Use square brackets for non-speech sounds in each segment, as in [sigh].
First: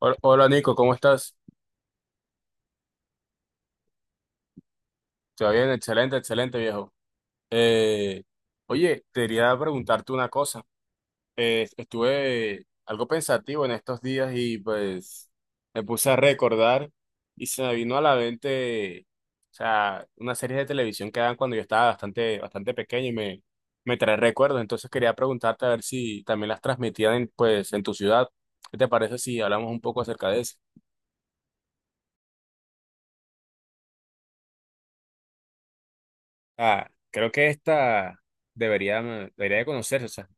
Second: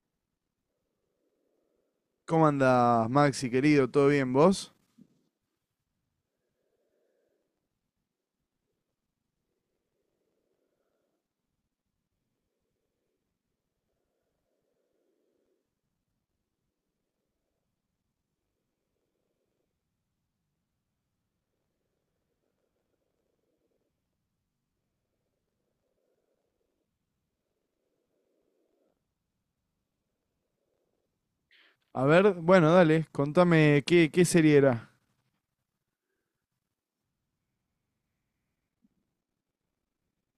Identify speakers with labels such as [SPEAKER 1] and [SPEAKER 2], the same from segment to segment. [SPEAKER 1] Hola Nico, ¿cómo estás?
[SPEAKER 2] ¿Cómo andás, Maxi, querido? ¿Todo bien vos?
[SPEAKER 1] ¿Todo bien? Excelente, excelente viejo. Eh, Oye, te quería preguntarte una cosa. Estuve algo pensativo en estos días y pues me puse a recordar y se me vino a la mente, o sea, una serie de televisión que daban cuando yo estaba bastante, bastante pequeño y me trae recuerdos. Entonces quería preguntarte a ver si también las transmitían en, pues, en tu ciudad. ¿Qué te parece si hablamos un poco acerca de eso?
[SPEAKER 2] A ver, bueno, dale, contame qué serie era.
[SPEAKER 1] Ah, creo que esta debería de conocerse. O sea,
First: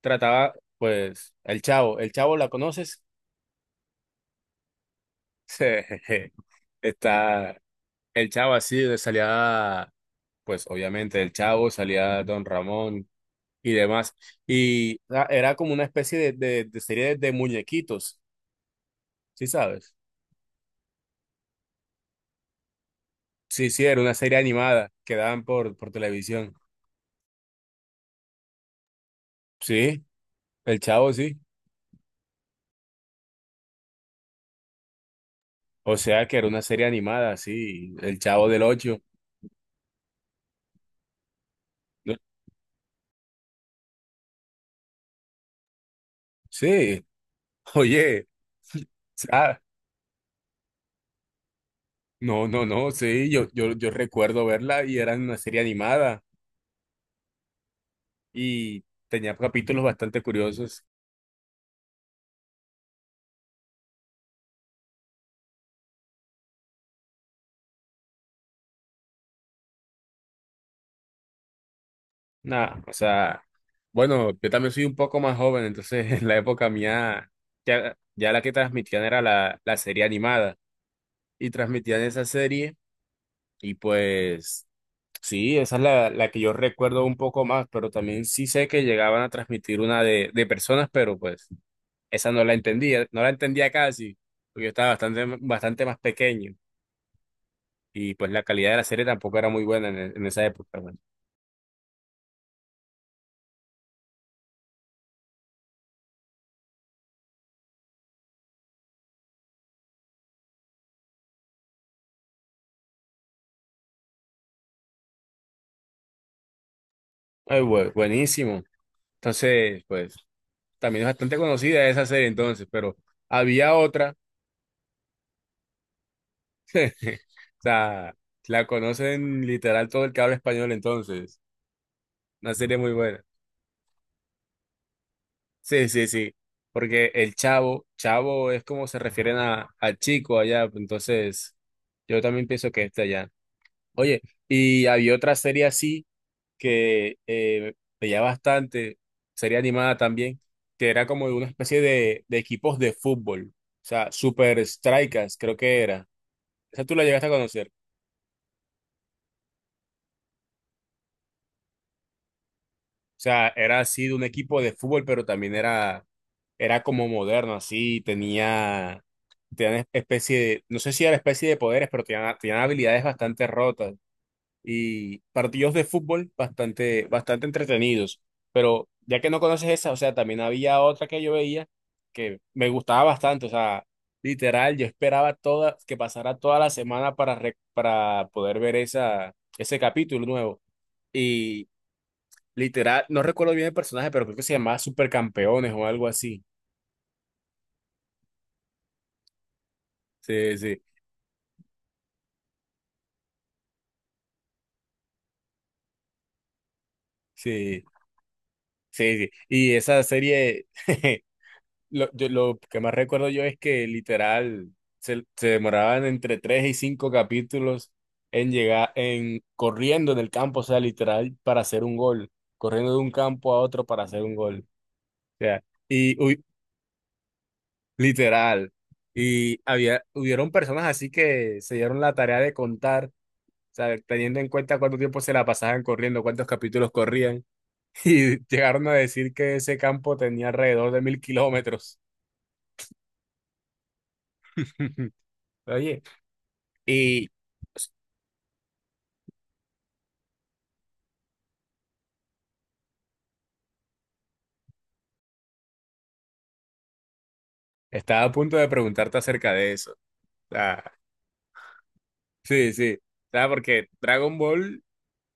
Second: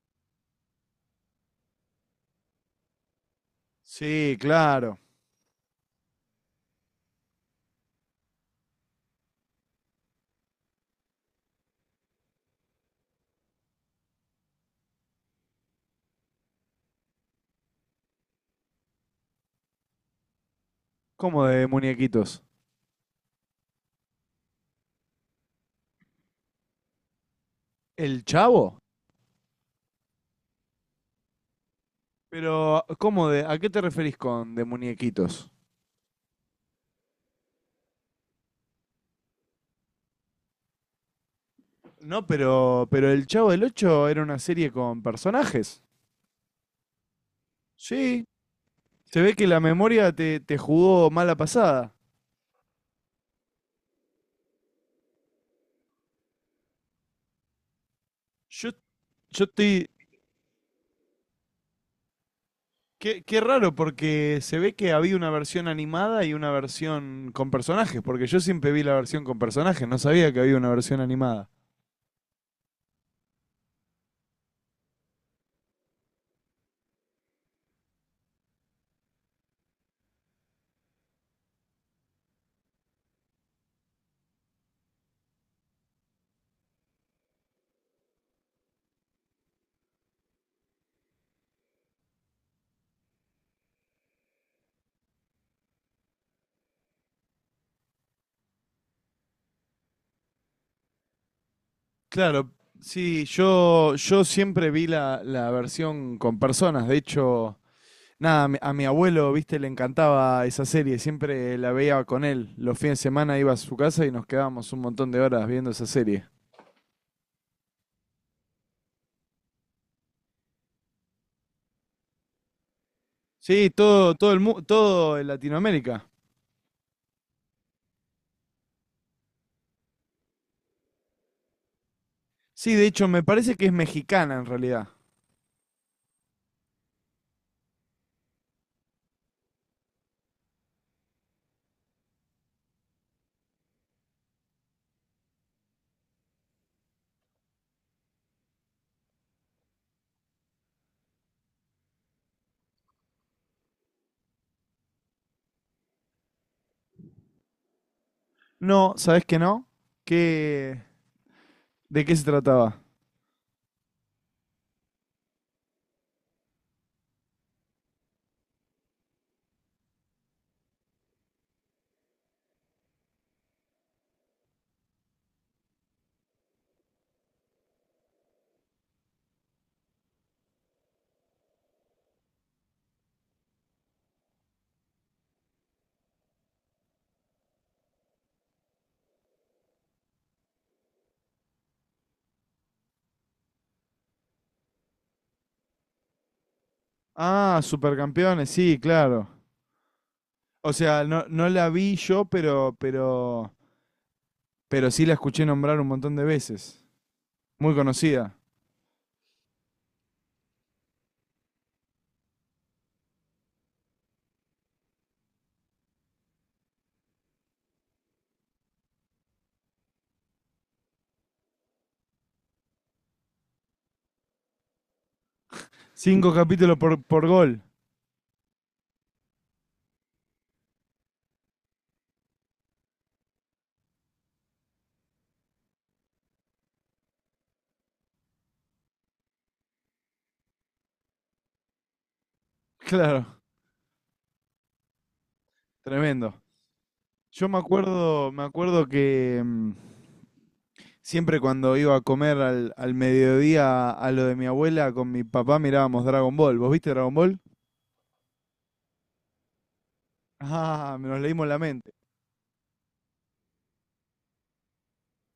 [SPEAKER 1] trataba, pues, el Chavo. ¿El Chavo la conoces?
[SPEAKER 2] Sí, claro.
[SPEAKER 1] [laughs] Está el Chavo así, de salía, pues, obviamente, el Chavo, salía Don Ramón y demás. Y era como una especie de serie de muñequitos, ¿sí sabes?
[SPEAKER 2] ¿Cómo de muñequitos?
[SPEAKER 1] Sí, sí, era una serie animada que daban por televisión.
[SPEAKER 2] ¿El Chavo?
[SPEAKER 1] Sí, el Chavo, sí.
[SPEAKER 2] Pero, ¿a qué te referís con de muñequitos?
[SPEAKER 1] O sea que era una serie animada, sí, el Chavo del Ocho. No-
[SPEAKER 2] No, pero El Chavo del ocho era una serie con personajes.
[SPEAKER 1] Sí,
[SPEAKER 2] Sí.
[SPEAKER 1] oye, o
[SPEAKER 2] Se ve que la
[SPEAKER 1] sea,
[SPEAKER 2] memoria te jugó mala pasada.
[SPEAKER 1] no, no, no, sí, yo recuerdo verla y era una serie animada
[SPEAKER 2] Yo,
[SPEAKER 1] y tenía
[SPEAKER 2] yo
[SPEAKER 1] capítulos
[SPEAKER 2] estoy,
[SPEAKER 1] bastante curiosos.
[SPEAKER 2] qué raro, porque se ve que había una versión animada y una versión con personajes, porque yo siempre vi la versión con personajes, no sabía que había una versión animada.
[SPEAKER 1] Nada, o sea, bueno, yo también soy un poco más joven, entonces [laughs] en la época mía ya la que transmitían era la serie animada y transmitían esa serie y pues sí, esa es la que yo recuerdo un poco más, pero también sí sé que llegaban a transmitir una de personas, pero pues. Esa no la entendía, no la entendía casi, porque yo estaba bastante, bastante más pequeño y pues la calidad de la serie tampoco era muy buena en esa época. Bueno.
[SPEAKER 2] Claro, sí, yo siempre vi la versión con personas. De hecho, nada, a mi abuelo, viste, le encantaba esa serie, siempre la veía con él, los fines de semana iba a su casa y nos quedábamos un montón de horas viendo esa serie.
[SPEAKER 1] Ay, buenísimo. Entonces, pues también es bastante conocida esa serie entonces, pero
[SPEAKER 2] Sí,
[SPEAKER 1] había
[SPEAKER 2] todo,
[SPEAKER 1] otra,
[SPEAKER 2] todo en Latinoamérica.
[SPEAKER 1] [laughs] o sea, la conocen literal todo el que habla español entonces, una
[SPEAKER 2] Sí,
[SPEAKER 1] serie
[SPEAKER 2] de
[SPEAKER 1] muy
[SPEAKER 2] hecho,
[SPEAKER 1] buena.
[SPEAKER 2] me parece que es mexicana en realidad.
[SPEAKER 1] Sí, sí, sí, porque el chavo, chavo es como se refieren a chico allá, pues, entonces yo también pienso que es de allá. Oye, y había otra serie así que veía bastante, serie animada también, que era como de una especie de equipos de fútbol, o sea, Super Strikers creo que era. ¿Esa tú la llegaste a conocer?
[SPEAKER 2] No, ¿sabés que no? Qué, ¿de qué se trataba?
[SPEAKER 1] O sea, era así de un equipo de fútbol, pero también era como moderno, así, tenía especie de, no sé si era especie de poderes, pero tenían habilidades bastante rotas. Y partidos de fútbol bastante, bastante entretenidos. Pero ya que no conoces esa, o sea, también había otra que yo veía que me gustaba bastante, o sea, literal, yo esperaba que pasara toda la semana para poder ver esa, ese capítulo nuevo. Y literal, no recuerdo bien el personaje, pero creo que se llamaba Supercampeones o algo así.
[SPEAKER 2] Ah, Supercampeones, sí, claro.
[SPEAKER 1] Sí,
[SPEAKER 2] O
[SPEAKER 1] sí,
[SPEAKER 2] sea, no, no la vi yo, pero sí la escuché nombrar un montón de veces. Muy
[SPEAKER 1] sí,
[SPEAKER 2] conocida.
[SPEAKER 1] sí, sí. Y esa serie [laughs] lo que más recuerdo yo es que literal se demoraban entre tres y cinco capítulos en llegar, en corriendo en el campo, o sea, literal para hacer un gol, corriendo de un campo a otro para hacer un gol, o sea, y
[SPEAKER 2] Cinco
[SPEAKER 1] uy,
[SPEAKER 2] capítulos por gol. [laughs]
[SPEAKER 1] literal. Y hubieron personas así que se dieron la tarea de contar, o sea, teniendo en cuenta cuánto tiempo se la pasaban corriendo, cuántos capítulos corrían, [laughs] y llegaron a decir que ese campo tenía alrededor de 1.000 kilómetros.
[SPEAKER 2] Claro,
[SPEAKER 1] [laughs] Oye.
[SPEAKER 2] tremendo.
[SPEAKER 1] Y pues,
[SPEAKER 2] Me acuerdo que siempre cuando iba a comer al mediodía a lo de mi abuela con mi papá mirábamos Dragon Ball. ¿Vos viste Dragon Ball?
[SPEAKER 1] estaba a punto de preguntarte acerca de eso. O sea,
[SPEAKER 2] Ah, [laughs] nos leímos la mente.
[SPEAKER 1] sí, sí. O sea, porque Dragon Ball,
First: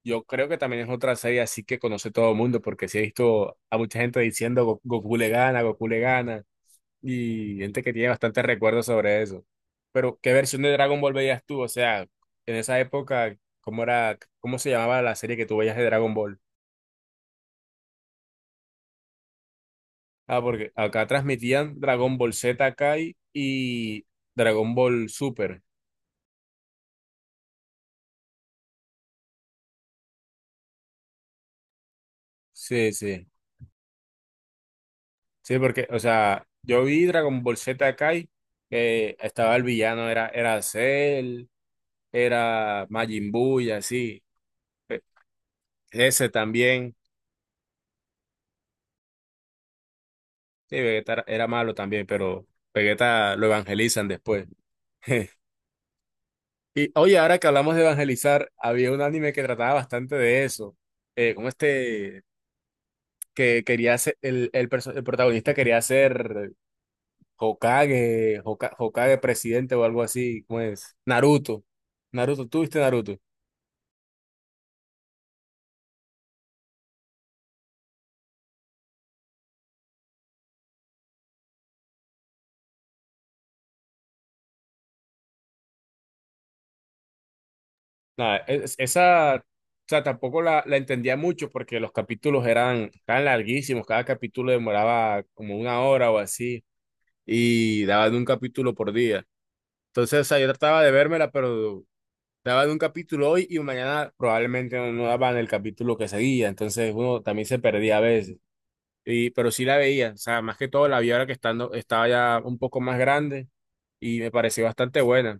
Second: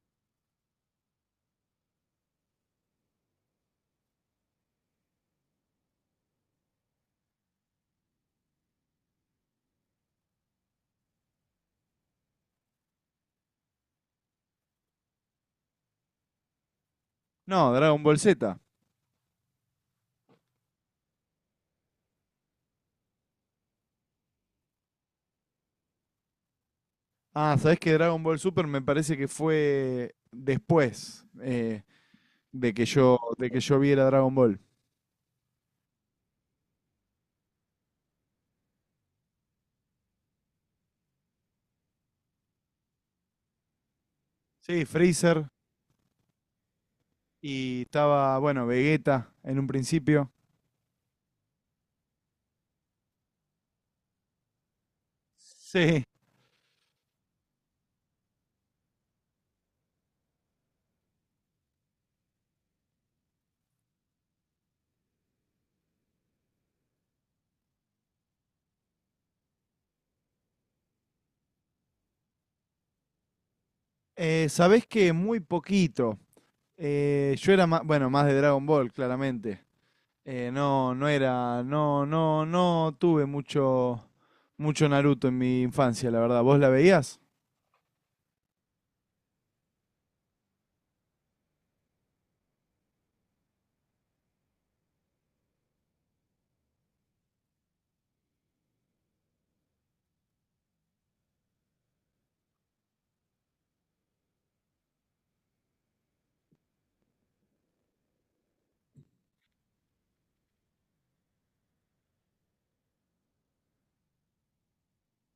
[SPEAKER 1] yo creo que también es otra serie así que conoce todo el mundo, porque sí he visto a mucha gente diciendo Goku le gana, y gente que tiene bastantes recuerdos sobre eso. Pero, ¿qué versión de Dragon Ball veías tú? O sea, en esa época, ¿cómo era, cómo se llamaba la serie que tú veías de Dragon Ball?
[SPEAKER 2] No, Dragon Ball Z.
[SPEAKER 1] Ah, porque acá transmitían Dragon Ball Z Kai y Dragon Ball Super.
[SPEAKER 2] Ah, ¿sabés que Dragon Ball Super me parece que fue después,
[SPEAKER 1] Sí, sí.
[SPEAKER 2] de que yo viera Dragon Ball?
[SPEAKER 1] Sí, porque, o sea, yo vi Dragon Ball Z Kai, que estaba el villano, era Cell, era Majin Buu y así.
[SPEAKER 2] Sí,
[SPEAKER 1] Pe-
[SPEAKER 2] Freezer
[SPEAKER 1] Ese también.
[SPEAKER 2] y estaba, bueno, Vegeta en un principio.
[SPEAKER 1] Sí, Vegeta era malo también, pero Vegeta lo evangelizan después. [laughs]
[SPEAKER 2] Sí.
[SPEAKER 1] Y oye, ahora que hablamos de evangelizar, había un anime que trataba bastante de eso. Como este, que quería ser, el protagonista quería ser Hokage, Hokage presidente o algo así, como es? Naruto. Naruto, ¿tú viste Naruto?
[SPEAKER 2] ¿Sabés que muy poquito? Yo era más, bueno, más de Dragon Ball, claramente. No, no era, no, no, no tuve mucho Naruto en mi infancia, la verdad. ¿Vos la veías?
[SPEAKER 1] Nada, esa, o sea, tampoco la entendía mucho porque los capítulos eran tan larguísimos, cada capítulo demoraba como una hora o así y daban un capítulo por día. Entonces, o sea, yo trataba de vérmela, pero daban un capítulo hoy y mañana probablemente no daban el capítulo que seguía, entonces uno también se perdía a veces. Y, pero sí la veía, o sea, más que todo la vi ahora que estaba ya un poco más grande y me pareció bastante buena.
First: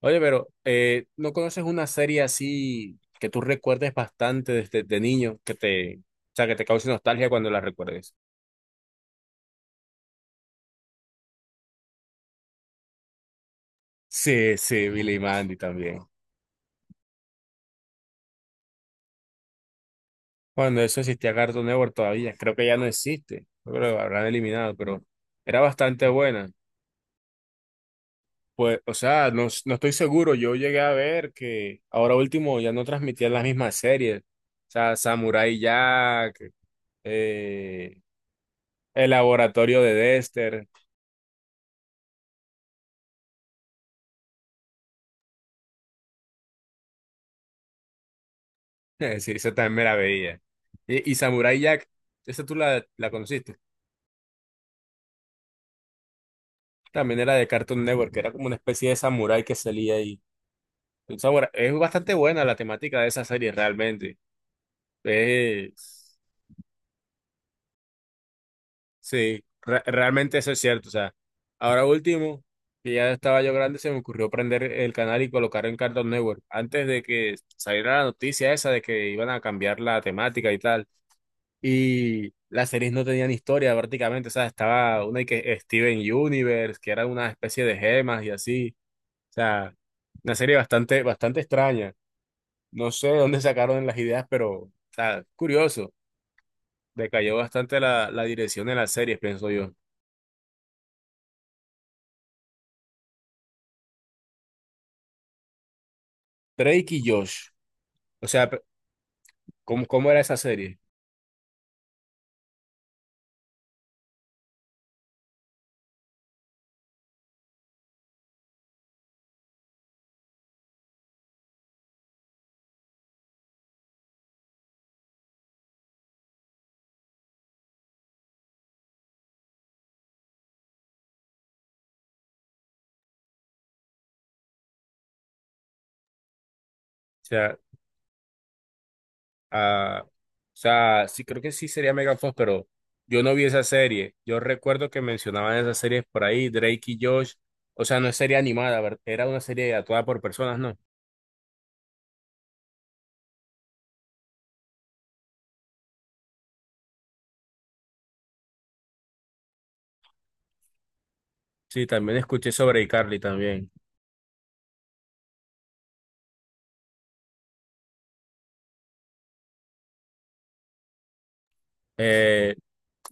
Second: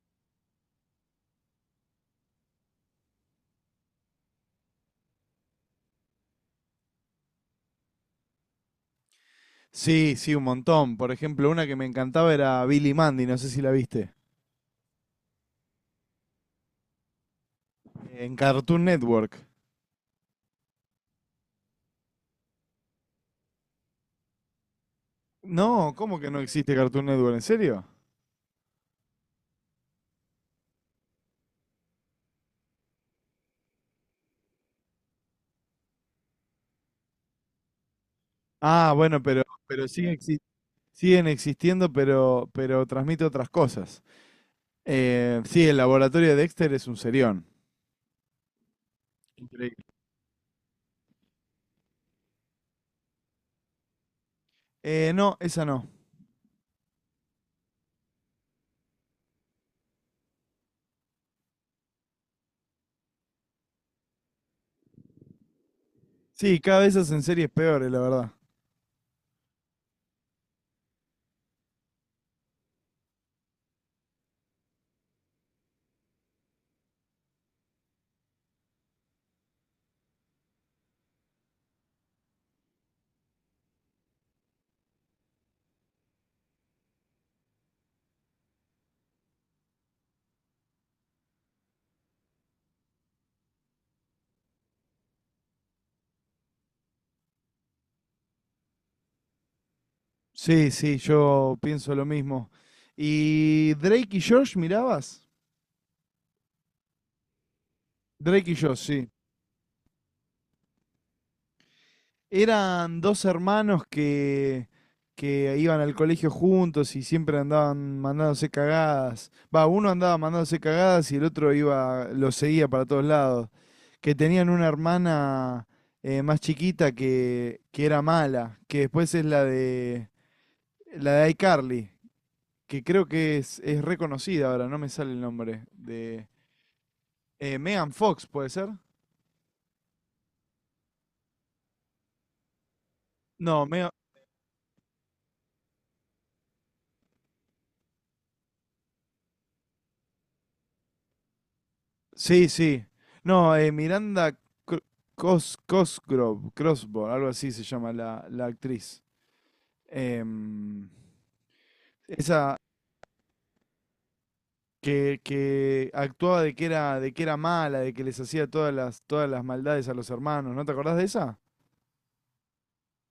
[SPEAKER 1] Oye, pero ¿no conoces una serie así que tú recuerdes bastante desde de niño, que te, o sea, que te cause nostalgia cuando la recuerdes?
[SPEAKER 2] Sí, sí, un montón. Por ejemplo, una que me encantaba era Billy Mandy, no sé si la viste.
[SPEAKER 1] Sí, sí, Billy y Mandy también.
[SPEAKER 2] En Cartoon Network.
[SPEAKER 1] Cuando eso existía Cartoon Network todavía, creo que ya no existe, yo creo que lo habrán eliminado, pero era
[SPEAKER 2] No,
[SPEAKER 1] bastante
[SPEAKER 2] ¿cómo que no
[SPEAKER 1] buena.
[SPEAKER 2] existe Cartoon Network? ¿En serio?
[SPEAKER 1] Pues, o sea, no estoy seguro, yo llegué a ver que ahora último ya no transmitían las mismas series, o sea, Samurai Jack, eh,
[SPEAKER 2] Ah,
[SPEAKER 1] El
[SPEAKER 2] bueno, pero,
[SPEAKER 1] Laboratorio de Dexter.
[SPEAKER 2] siguen existiendo, pero transmite otras cosas. Sí, el laboratorio de Dexter es un serión.
[SPEAKER 1] [laughs] Sí, esa también me
[SPEAKER 2] Increíble.
[SPEAKER 1] la veía. Y Samurai Jack, ¿esa tú la conociste?
[SPEAKER 2] No, esa no.
[SPEAKER 1] También era de Cartoon Network, que era como una especie de samurái que salía ahí. Es bastante buena la temática de esa serie, realmente. Es
[SPEAKER 2] Sí, cada vez hacen series peores, la verdad.
[SPEAKER 1] Sí, realmente eso es cierto. O sea, ahora último, que ya estaba yo grande, se me ocurrió prender el canal y colocar en Cartoon Network. Antes de que saliera la noticia esa de que iban a cambiar la temática y tal. Y las series no tenían historia prácticamente, o sea, estaba una que Steven Universe, que era una especie de gemas y así, o sea, una serie bastante, bastante extraña. No sé de dónde sacaron las ideas, pero, o sea, curioso, decayó bastante la dirección de las series, pienso yo.
[SPEAKER 2] Sí, sí, yo pienso lo mismo. ¿Y Drake y Josh mirabas?
[SPEAKER 1] Drake y Josh, o sea,
[SPEAKER 2] Drake y Josh, sí.
[SPEAKER 1] ¿cómo era esa serie?
[SPEAKER 2] Eran dos hermanos que iban al colegio juntos y siempre andaban mandándose cagadas. Va, uno andaba mandándose cagadas y el otro iba, lo seguía para todos lados. Que tenían una hermana, más chiquita que era mala, que después es la de iCarly, que creo que es reconocida ahora, no me sale el nombre. De
[SPEAKER 1] O sea,
[SPEAKER 2] Megan Fox, ¿puede ser?
[SPEAKER 1] ah, o sea, sí, creo que sí sería Megan Fox, pero yo no vi esa
[SPEAKER 2] No, me
[SPEAKER 1] serie. Yo recuerdo que mencionaban esas series por ahí, Drake y Josh. O sea, no es serie animada, era una serie actuada por personas, ¿no?
[SPEAKER 2] Sí, sí. No, Miranda Cro- Cosgrove, Crossbow, algo así se llama la actriz. Em,
[SPEAKER 1] Sí, también escuché
[SPEAKER 2] esa
[SPEAKER 1] sobre iCarly también.
[SPEAKER 2] que actuaba de que era mala, de que les hacía todas todas las maldades a los hermanos. ¿No te acordás de esa?
[SPEAKER 1] Eh,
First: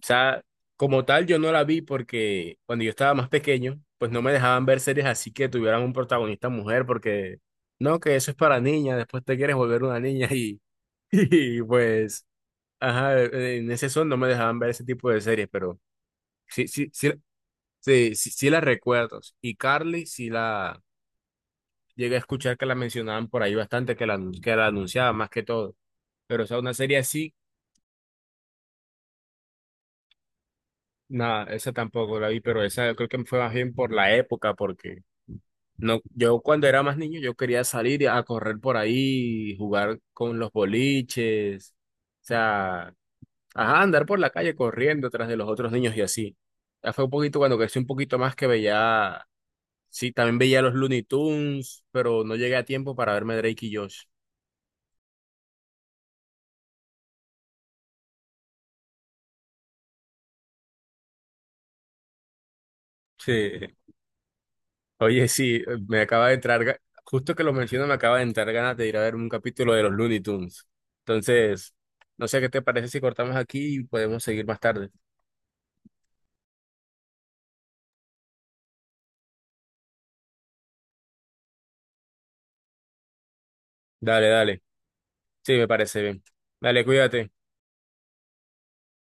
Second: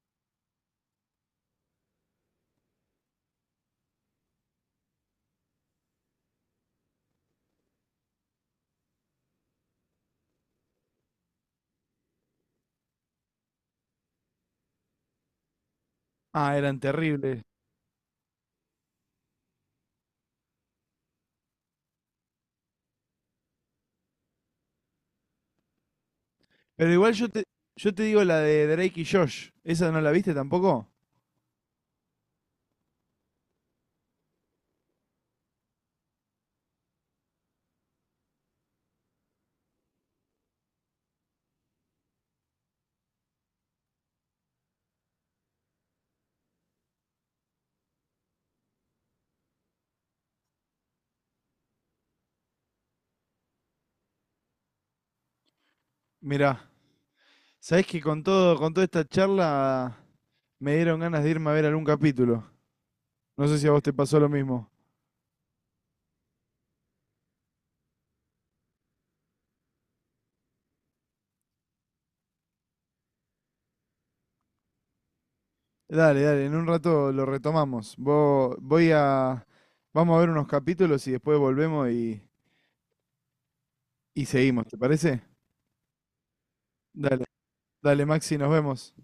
[SPEAKER 1] o sea, como tal, yo no la vi porque cuando yo estaba más pequeño, pues no me dejaban ver series así que tuvieran un protagonista mujer, porque no, que eso es para niñas, después te quieres volver una niña y, [laughs] y pues. Ajá, en ese son no me dejaban ver ese tipo de series, pero
[SPEAKER 2] Ah,
[SPEAKER 1] sí,
[SPEAKER 2] eran
[SPEAKER 1] sí, sí,
[SPEAKER 2] terribles.
[SPEAKER 1] sí, sí, sí la recuerdo. Y Carly sí la llegué a escuchar que la mencionaban por ahí bastante, que la anunciaban más que todo. Pero o sea, una
[SPEAKER 2] Pero
[SPEAKER 1] serie
[SPEAKER 2] igual
[SPEAKER 1] así,
[SPEAKER 2] yo te digo la de Drake y Josh. ¿Esa no la viste tampoco?
[SPEAKER 1] nada, esa tampoco la vi, pero esa yo creo que fue más bien por la época, porque no, yo cuando era más niño yo quería salir a correr por ahí, jugar con los boliches, o sea, ajá, andar por la calle corriendo tras de los otros niños y así. Ya fue un poquito cuando crecí un poquito más que veía, sí, también veía los Looney Tunes, pero no llegué a tiempo para verme Drake y Josh.
[SPEAKER 2] Mirá, sabés que con toda esta charla me dieron ganas de irme a ver algún capítulo.
[SPEAKER 1] Sí.
[SPEAKER 2] No sé si a vos te pasó lo mismo.
[SPEAKER 1] Oye, sí, me acaba de entrar, ga- justo que lo menciono, me acaba de entrar ganas de ir a ver un capítulo de los Looney Tunes. Entonces, no sé qué te parece si cortamos aquí y podemos seguir más tarde.
[SPEAKER 2] Dale, dale, en un rato lo retomamos. Voy a... Vamos a ver unos capítulos y después volvemos y
[SPEAKER 1] Dale, dale.
[SPEAKER 2] seguimos, ¿te parece?
[SPEAKER 1] Sí, me parece bien. Dale,
[SPEAKER 2] Dale,
[SPEAKER 1] cuídate.
[SPEAKER 2] dale, Maxi, nos vemos.